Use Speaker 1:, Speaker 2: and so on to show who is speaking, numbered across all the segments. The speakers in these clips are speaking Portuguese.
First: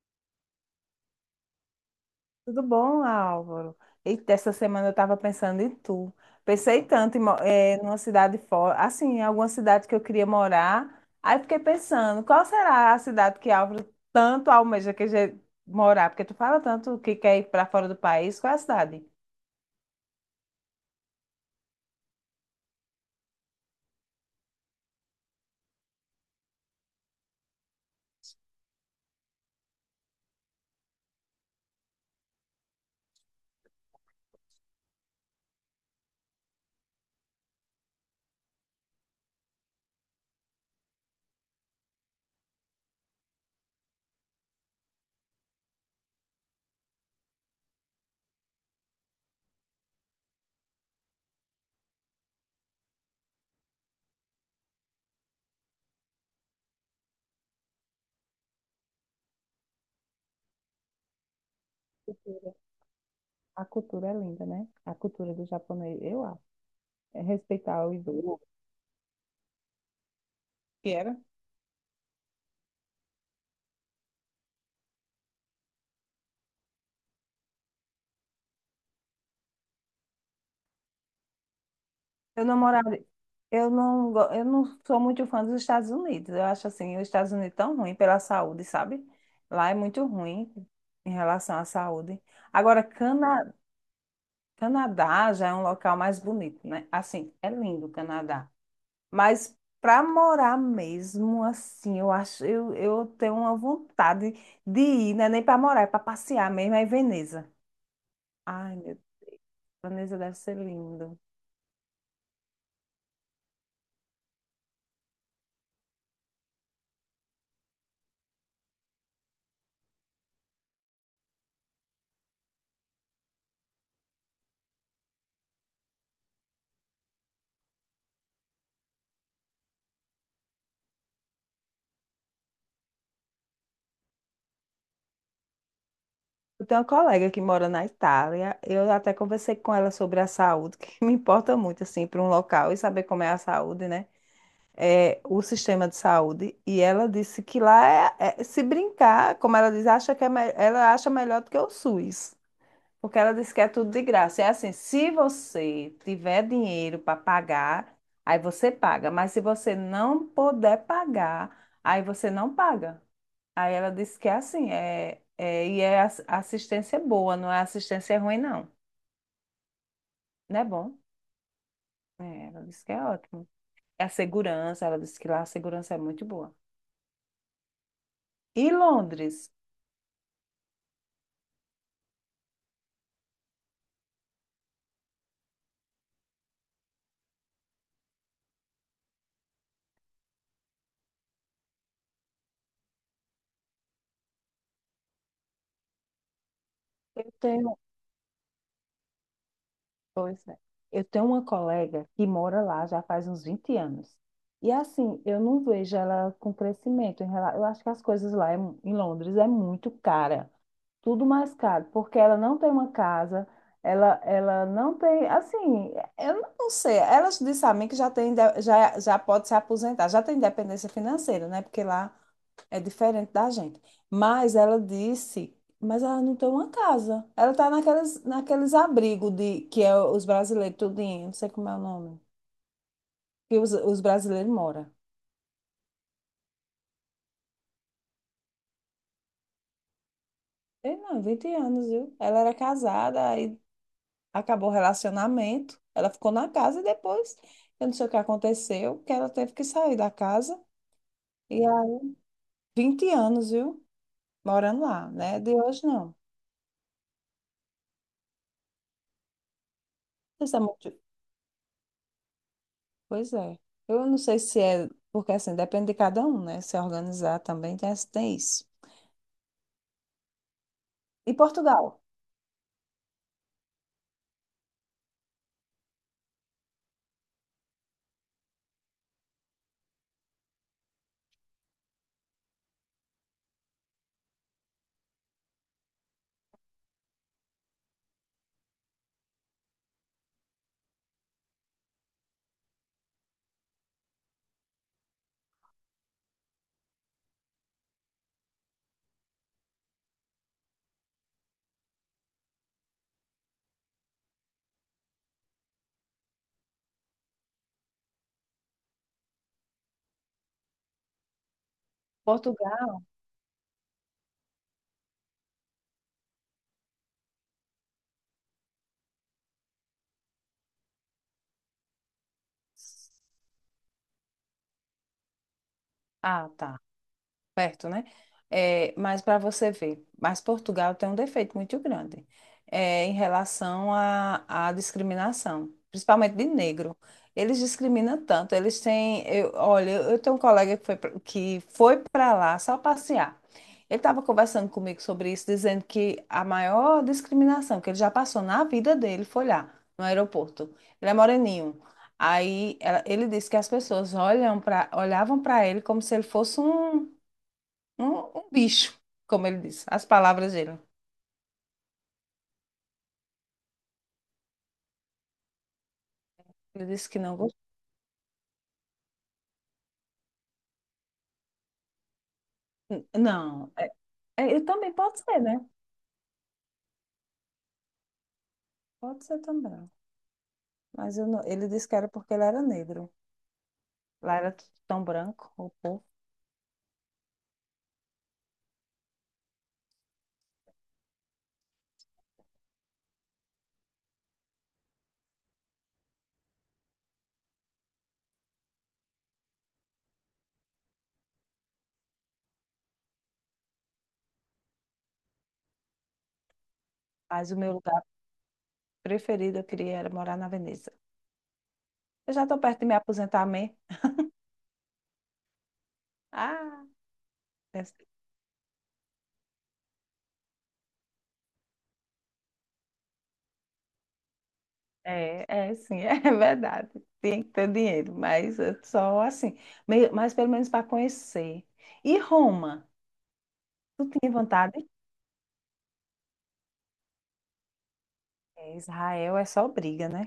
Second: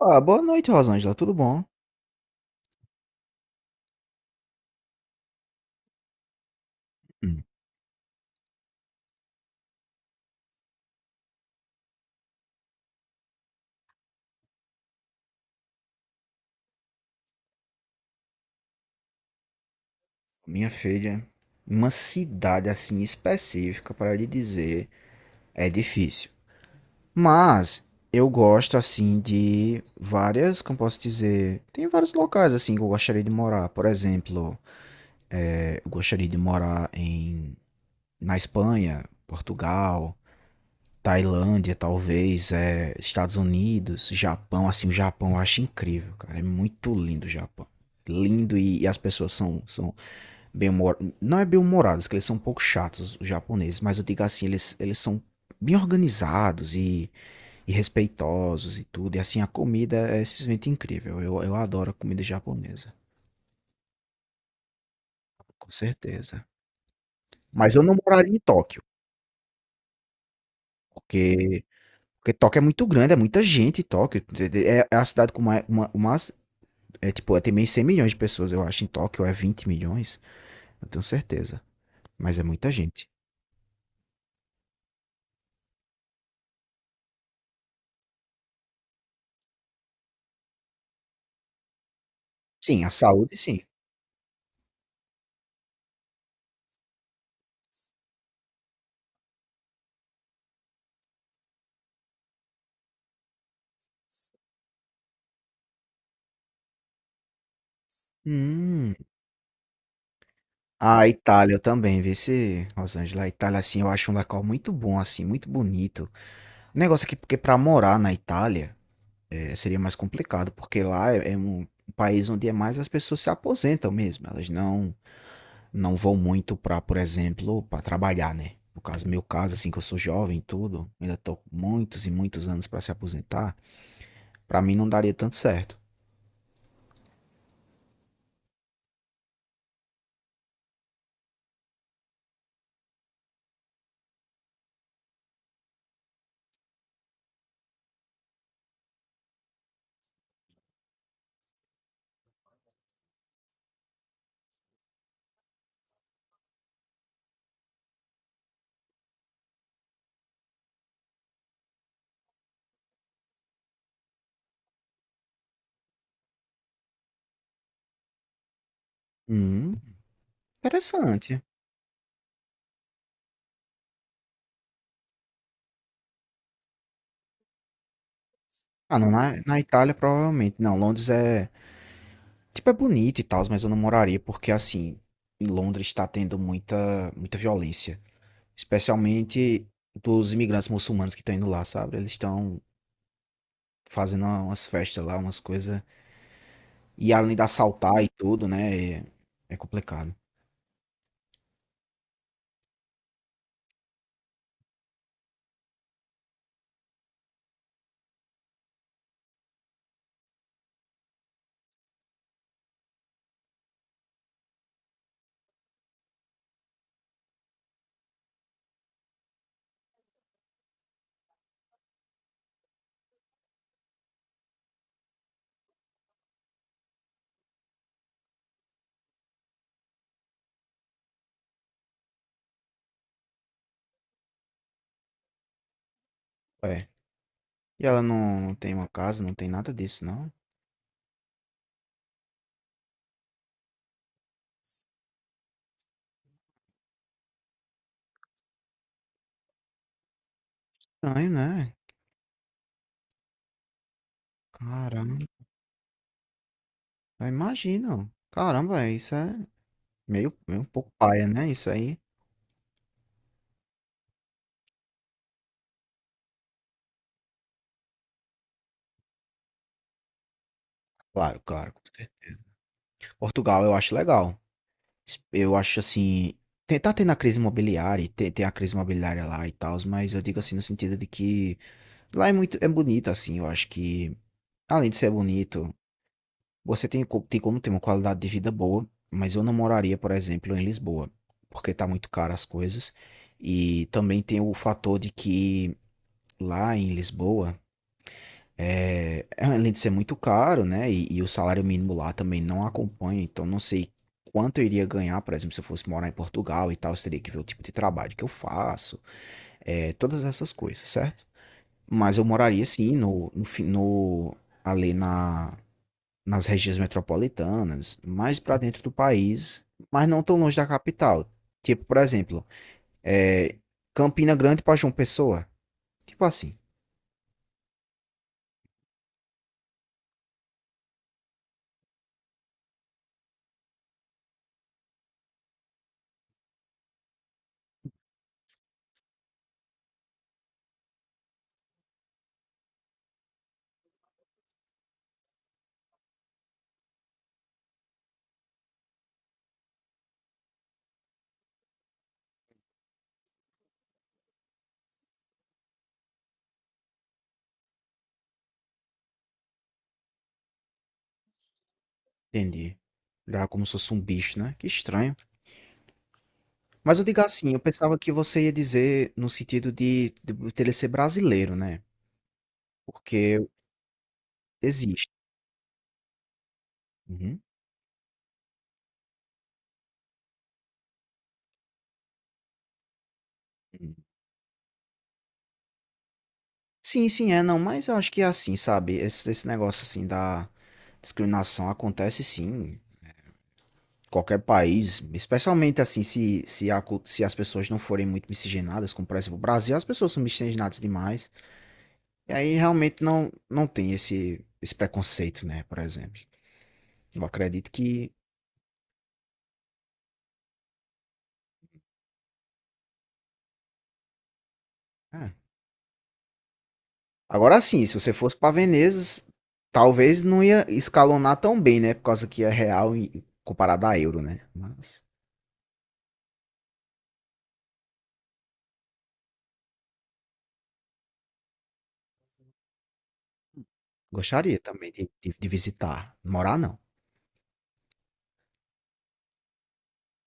Speaker 1: Ah, boa noite, Rosângela. Tudo bom?
Speaker 2: Tudo bom, Álvaro? Eita, essa semana eu estava pensando em tu. Pensei tanto em, mo-
Speaker 1: Hum.
Speaker 2: numa cidade fora, assim, em alguma cidade que eu queria morar. Aí fiquei pensando, qual será a cidade que Álvaro tanto almeja que je- morar? Porque tu fala tanto que quer ir para fora do país. Qual é a cidade?
Speaker 1: Minha filha, uma cidade assim específica para lhe dizer é difícil. Mas eu gosto assim de várias, como posso dizer, tem vários locais assim que eu gostaria de morar. Por exemplo, eu gostaria de morar na Espanha, Portugal, Tailândia, talvez, Estados Unidos, Japão. Assim, o Japão eu acho incrível, cara. É muito lindo o Japão. Lindo e as pessoas são bem humor... Não é bem humorados, que eles são um pouco chatos, os japoneses, mas eu digo assim, eles são bem organizados e respeitosos e tudo. E assim, a comida é simplesmente incrível. Eu adoro a comida
Speaker 2: Cultura.
Speaker 1: japonesa,
Speaker 2: A cultura é linda, né? A cultura do
Speaker 1: com
Speaker 2: japonês, eu acho.
Speaker 1: certeza.
Speaker 2: É
Speaker 1: Mas eu
Speaker 2: respeitar o
Speaker 1: não moraria
Speaker 2: idoso.
Speaker 1: em Tóquio, porque, porque Tóquio é muito grande, é muita gente em Tóquio. É a cidade com mais, uma, é tipo, tem meio 100 milhões de pessoas, eu acho. Em Tóquio é 20 milhões, eu tenho certeza. Mas é
Speaker 2: Eu não
Speaker 1: muita
Speaker 2: morava,
Speaker 1: gente.
Speaker 2: eu não, go- eu não sou muito fã dos Estados Unidos. Eu acho assim, os Estados Unidos tão ruim pela saúde, sabe? Lá é muito ruim em relação à saúde. Agora,
Speaker 1: Sim, a saúde,
Speaker 2: Cana,
Speaker 1: sim.
Speaker 2: Canadá já é um local mais bonito, né? Assim, é lindo o Canadá. Mas para morar mesmo, assim, eu acho, eu tenho uma vontade de ir, não é nem para morar, é para passear mesmo, é em Veneza. Ai, meu
Speaker 1: Hum.
Speaker 2: Deus, Veneza deve ser
Speaker 1: A
Speaker 2: lindo.
Speaker 1: Itália eu também, vê se Los Angeles, a Itália assim, eu acho um local muito bom assim, muito bonito. O negócio aqui, porque para morar na Itália seria mais complicado, porque lá é um país onde é mais as pessoas se aposentam mesmo, elas não vão muito para, por exemplo, para trabalhar, né? No caso, meu caso assim, que eu sou jovem, e tudo, ainda tô com muitos e muitos anos para se aposentar, para mim não daria tanto certo.
Speaker 2: Eu tenho uma colega que mora na Itália. Eu até conversei com ela sobre a saúde, que me importa muito, assim, para um local e saber como é a saúde, né? É, o sistema de saúde. E ela disse que lá é, é- se brincar, como ela diz, acha que é, me- ela acha melhor do que o SUS. Porque ela disse que é tudo de graça. É assim, se você tiver dinheiro para pagar, aí você paga. Mas se você não puder pagar, aí você não paga. Aí ela disse que é assim, é, é, e é ass- assistência é boa, não é assistência ruim, não.
Speaker 1: Hum,
Speaker 2: Não é bom?
Speaker 1: interessante.
Speaker 2: É, ela disse que é ótimo. É a segurança, ela disse que lá a segurança é muito boa. E
Speaker 1: Ah, não,
Speaker 2: Londres?
Speaker 1: na Itália provavelmente. Não, Londres é, tipo, é bonito e tal, mas eu não moraria porque, assim, em Londres está tendo muita violência. Especialmente dos imigrantes muçulmanos que estão indo lá, sabe? Eles estão fazendo umas festas lá, umas coisas. E
Speaker 2: Eu
Speaker 1: além de
Speaker 2: tenho,
Speaker 1: assaltar e tudo, né? É complicado.
Speaker 2: pois é, eu tenho uma colega que mora lá já faz uns 20 anos. E assim, eu não vejo ela com crescimento em relação, eu acho que as coisas lá é mu- em Londres é muito cara. Tudo mais caro, porque ela não tem uma casa, ela não tem, assim, eu não sei, ela disse a mim que já tem, inde- já, já pode se aposentar, já tem independência financeira, né? Porque lá é diferente da gente. Mas ela disse, mas ela não tem uma casa. Ela está naqueles, naqueles abrigos de que é os brasileiros tudinho, não sei como é o nome, que os brasileiros moram.
Speaker 1: É. E ela não tem uma casa, não tem nada disso, não?
Speaker 2: Ei, não, 20 anos, viu? Ela era casada, aí acabou o relacionamento, ela ficou na casa e depois, eu não sei o que aconteceu, que ela teve que sair da casa.
Speaker 1: Estranho,
Speaker 2: E há
Speaker 1: né?
Speaker 2: 20 anos, viu? Morando lá,
Speaker 1: Caramba.
Speaker 2: né? De hoje não.
Speaker 1: Eu imagino. Caramba, é, isso é
Speaker 2: Isso é
Speaker 1: meio um
Speaker 2: muito...
Speaker 1: pouco paia, né? Isso aí.
Speaker 2: Pois é. Eu não sei se é, porque assim, depende de cada um, né? Se organizar também tem, tem isso. E
Speaker 1: Claro, claro. Com
Speaker 2: Portugal?
Speaker 1: certeza. Portugal eu acho legal. Eu acho assim. Tá tendo a crise imobiliária, tem a crise imobiliária lá e tal, mas eu digo assim no sentido de que lá é muito, é bonito, assim, eu acho que, além de ser bonito, você tem como ter uma qualidade de vida boa, mas eu não moraria, por exemplo, em Lisboa, porque tá muito caro as coisas, e também tem o fator de que lá em Lisboa, além de ser muito caro, né? E o salário mínimo lá também não acompanha, então não sei quanto eu iria ganhar, por exemplo, se eu fosse morar em Portugal e tal, eu teria que ver o tipo de trabalho que eu faço, todas essas coisas, certo? Mas eu moraria sim
Speaker 2: Portugal?
Speaker 1: ali nas regiões metropolitanas, mais para dentro do país, mas não tão longe da capital. Tipo, por exemplo, é, Campina Grande para João Pessoa, tipo
Speaker 2: Ah,
Speaker 1: assim,
Speaker 2: tá. Perto, né? É, mas para você ver, mas Portugal tem um defeito muito grande é, em relação à à discriminação, principalmente de negro. Eles discriminam tanto, eles têm, eu, olha, eu tenho um colega que foi, pra- que foi para lá só passear. Ele estava conversando comigo sobre isso, dizendo que a maior discriminação que ele já passou na vida dele foi lá, no aeroporto. Ele é moreninho. Aí ela- ele disse que as pessoas olham pra, olhavam para ele como se ele fosse um um, um bicho, como ele disse, as palavras dele.
Speaker 1: entendi. Já como se fosse um bicho, né? Que estranho.
Speaker 2: Ele
Speaker 1: Mas eu
Speaker 2: disse que
Speaker 1: digo
Speaker 2: não
Speaker 1: assim, eu
Speaker 2: gostou.
Speaker 1: pensava que você ia dizer no sentido de dele ser brasileiro, né,
Speaker 2: N-
Speaker 1: porque
Speaker 2: Não, é, é, eu também
Speaker 1: existe.
Speaker 2: pode ser, né?
Speaker 1: Uhum,
Speaker 2: Pode ser também. Mas eu não- ele disse que era porque ele era negro.
Speaker 1: uhum.
Speaker 2: Lá era tudo tão branco, o povo.
Speaker 1: Sim, sim, é, não, mas eu acho que é assim, sabe, esse negócio, assim, da discriminação acontece sim, em qualquer país, especialmente, assim, se se a cul se as pessoas não forem muito miscigenadas, como, por exemplo, o Brasil, as pessoas são miscigenadas demais, e aí realmente não tem esse preconceito, né, por exemplo. Eu
Speaker 2: Mas o
Speaker 1: acredito
Speaker 2: meu lugar
Speaker 1: que
Speaker 2: preferido, eu queria era morar na Veneza. Eu já estou perto de me aposentar mesmo.
Speaker 1: é.
Speaker 2: Ah,
Speaker 1: Agora
Speaker 2: é,
Speaker 1: sim, se você fosse para Veneza, talvez não ia escalonar tão bem, né? Por causa que é real e comparado a euro, né? Mas
Speaker 2: é, é, sim, é verdade. Tem que ter dinheiro, mas é só assim. Meio, mas pelo menos para conhecer. E Roma? Tu tinha
Speaker 1: gostaria
Speaker 2: vontade?
Speaker 1: também de, de visitar. Morar não.
Speaker 2: É, Israel é só briga, né?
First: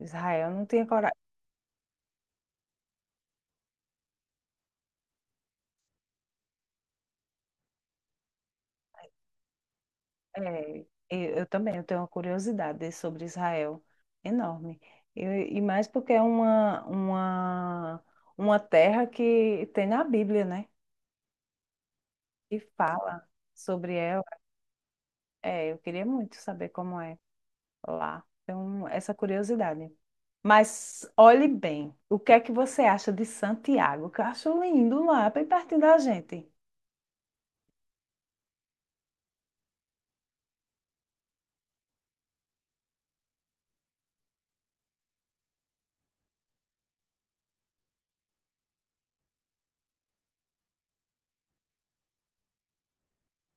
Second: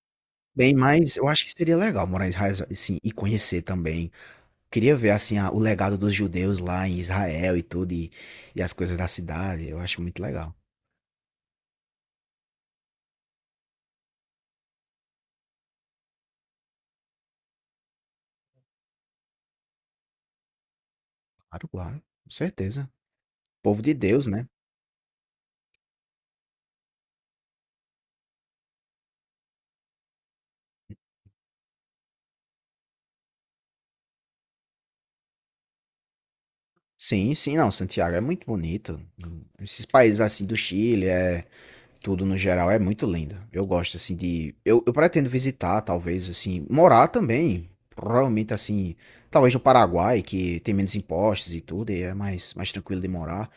Speaker 2: Israel não
Speaker 1: Bem,
Speaker 2: tinha
Speaker 1: mas
Speaker 2: coragem.
Speaker 1: eu acho que seria legal morar em Israel, assim, e conhecer também. Queria ver, assim, o legado dos judeus lá em Israel e tudo, e as coisas da cidade. Eu acho muito legal.
Speaker 2: É, eu também, eu tenho uma curiosidade sobre Israel enorme. Eu- e mais porque é uma terra que tem na Bíblia, né?
Speaker 1: Claro, claro. Com
Speaker 2: E
Speaker 1: certeza.
Speaker 2: fala
Speaker 1: Povo
Speaker 2: sobre
Speaker 1: de
Speaker 2: ela.
Speaker 1: Deus, né?
Speaker 2: É, eu queria muito saber como é lá. Então, essa curiosidade. Mas olhe bem, o que é que você acha de Santiago? Que eu acho lindo lá, bem pertinho da gente.
Speaker 1: Sim, sim, não. Santiago é muito bonito. Esses países, assim, do Chile, é. Tudo no geral é muito lindo. Eu gosto, assim, de. Eu pretendo visitar, talvez, assim. Morar também. Provavelmente, assim. Talvez no Paraguai, que tem menos impostos e tudo, e é mais, mais tranquilo de morar.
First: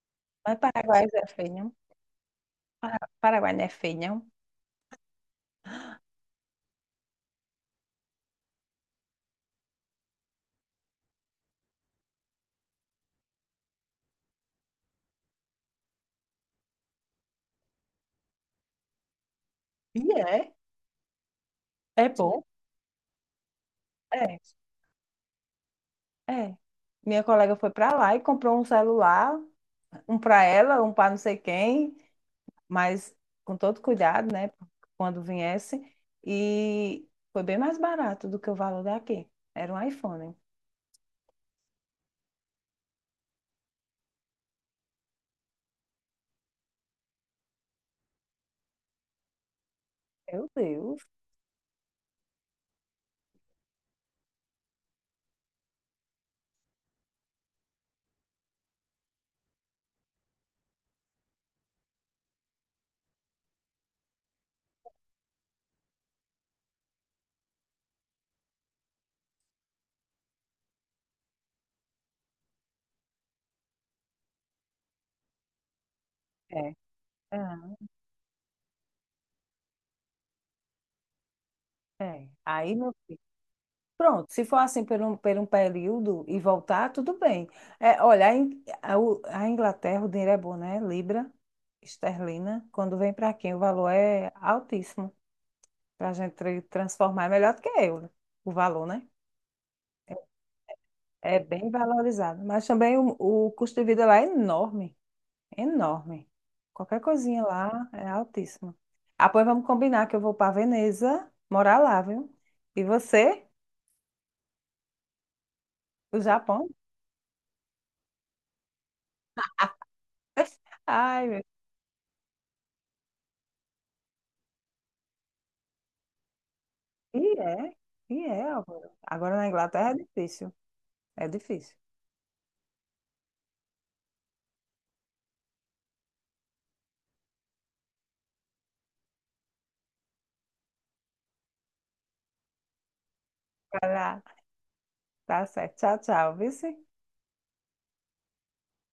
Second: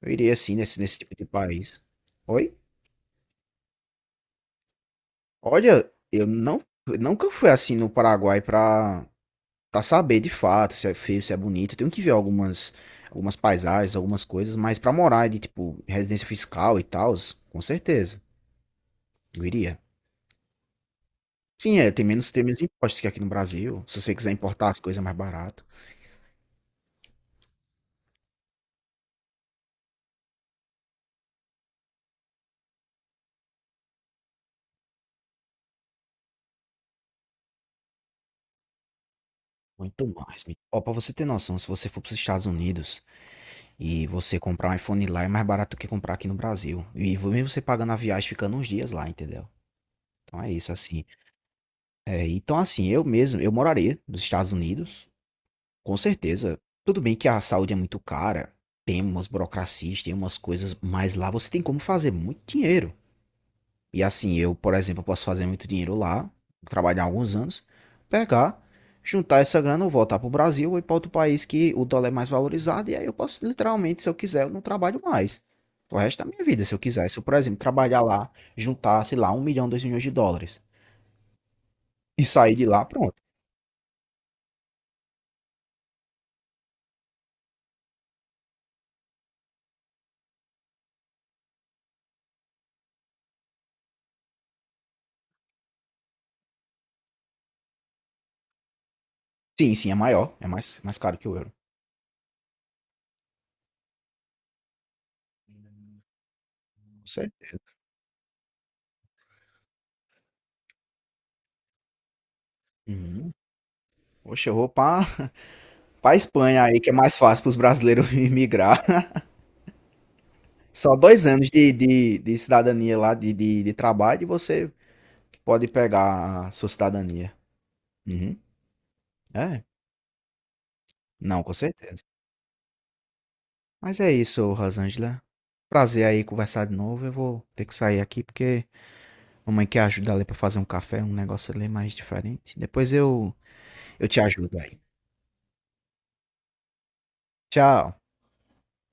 Speaker 1: Eu iria, assim,
Speaker 2: Mas
Speaker 1: nesse
Speaker 2: Paraguai
Speaker 1: tipo de
Speaker 2: é feio, não?
Speaker 1: país. Oi?
Speaker 2: Para- Paraguai não é feio, não?
Speaker 1: Olha, eu nunca fui assim no Paraguai pra saber de fato se é feio, se é bonito. Eu tenho que ver algumas paisagens, algumas coisas, mas pra morar de, tipo, residência fiscal e tal, com certeza. Eu iria.
Speaker 2: E é.
Speaker 1: Sim, é,
Speaker 2: É
Speaker 1: tem
Speaker 2: bom.
Speaker 1: menos impostos que aqui no Brasil, se você quiser
Speaker 2: É.
Speaker 1: importar as coisas é mais barato,
Speaker 2: É. Minha colega foi para lá e comprou um celular, um para ela, um para não sei quem, mas com todo cuidado, né? Quando viesse. E foi bem mais barato do que o valor daqui. Era um
Speaker 1: muito
Speaker 2: iPhone.
Speaker 1: mais me ó, pra você ter noção, se você for para os Estados Unidos e você comprar um iPhone lá é mais barato do que comprar aqui no Brasil, e vo mesmo você pagando a viagem ficando uns dias lá, entendeu. Então
Speaker 2: Meu
Speaker 1: é isso,
Speaker 2: Deus.
Speaker 1: assim, então assim, eu mesmo, eu moraria nos Estados Unidos, com certeza, tudo bem que a saúde é muito cara, tem umas burocracias, tem umas coisas, mas lá você tem como fazer muito dinheiro. E assim, eu, por exemplo, posso fazer muito dinheiro lá, trabalhar alguns anos, pegar, juntar essa grana, eu voltar para o Brasil ou ir para outro país que o dólar é mais valorizado, e aí eu posso, literalmente, se eu quiser, eu não trabalho mais. O resto da minha vida,
Speaker 2: É.
Speaker 1: se eu quiser. Se eu, por
Speaker 2: Ah,
Speaker 1: exemplo, trabalhar lá, juntar, sei lá, 1 milhão, 2 milhões de dólares e
Speaker 2: é.
Speaker 1: sair de
Speaker 2: Aí,
Speaker 1: lá,
Speaker 2: meu filho.
Speaker 1: pronto.
Speaker 2: Pronto, se for assim por um período e voltar, tudo bem. É, olha, a, In- a U- a Inglaterra, o dinheiro é bom, né? Libra, esterlina. Quando vem para quem, o valor é altíssimo. Para a gente tra- transformar, é melhor do que euro, o valor, né?
Speaker 1: Sim, sim, é maior, é mais, mais caro que o
Speaker 2: É
Speaker 1: euro.
Speaker 2: bem valorizado. Mas também o custo de vida lá é enorme, enorme. Qualquer
Speaker 1: Você?
Speaker 2: coisinha lá é altíssimo. Ah, pois vamos combinar que eu vou para Veneza morar lá, viu? E
Speaker 1: Uhum.
Speaker 2: você,
Speaker 1: Poxa, eu vou pra, pra
Speaker 2: o
Speaker 1: Espanha
Speaker 2: Japão?
Speaker 1: aí, que é mais fácil pros brasileiros migrar. Só dois
Speaker 2: Ai, meu.
Speaker 1: anos de cidadania lá, de trabalho, e você pode pegar a sua
Speaker 2: E
Speaker 1: cidadania.
Speaker 2: é, e
Speaker 1: Uhum.
Speaker 2: é, Álvaro. Agora na
Speaker 1: É?
Speaker 2: Inglaterra é difícil, é
Speaker 1: Não, com
Speaker 2: difícil.
Speaker 1: certeza. Mas é isso, Rosângela. Prazer aí conversar de novo. Eu vou ter que sair aqui porque mamãe quer ajudar ali pra fazer um café, um negócio ali mais diferente. Depois eu
Speaker 2: Vai
Speaker 1: te
Speaker 2: lá.
Speaker 1: ajudo aí.
Speaker 2: Tá certo. Tchau, tchau, vice.
Speaker 1: Tchau.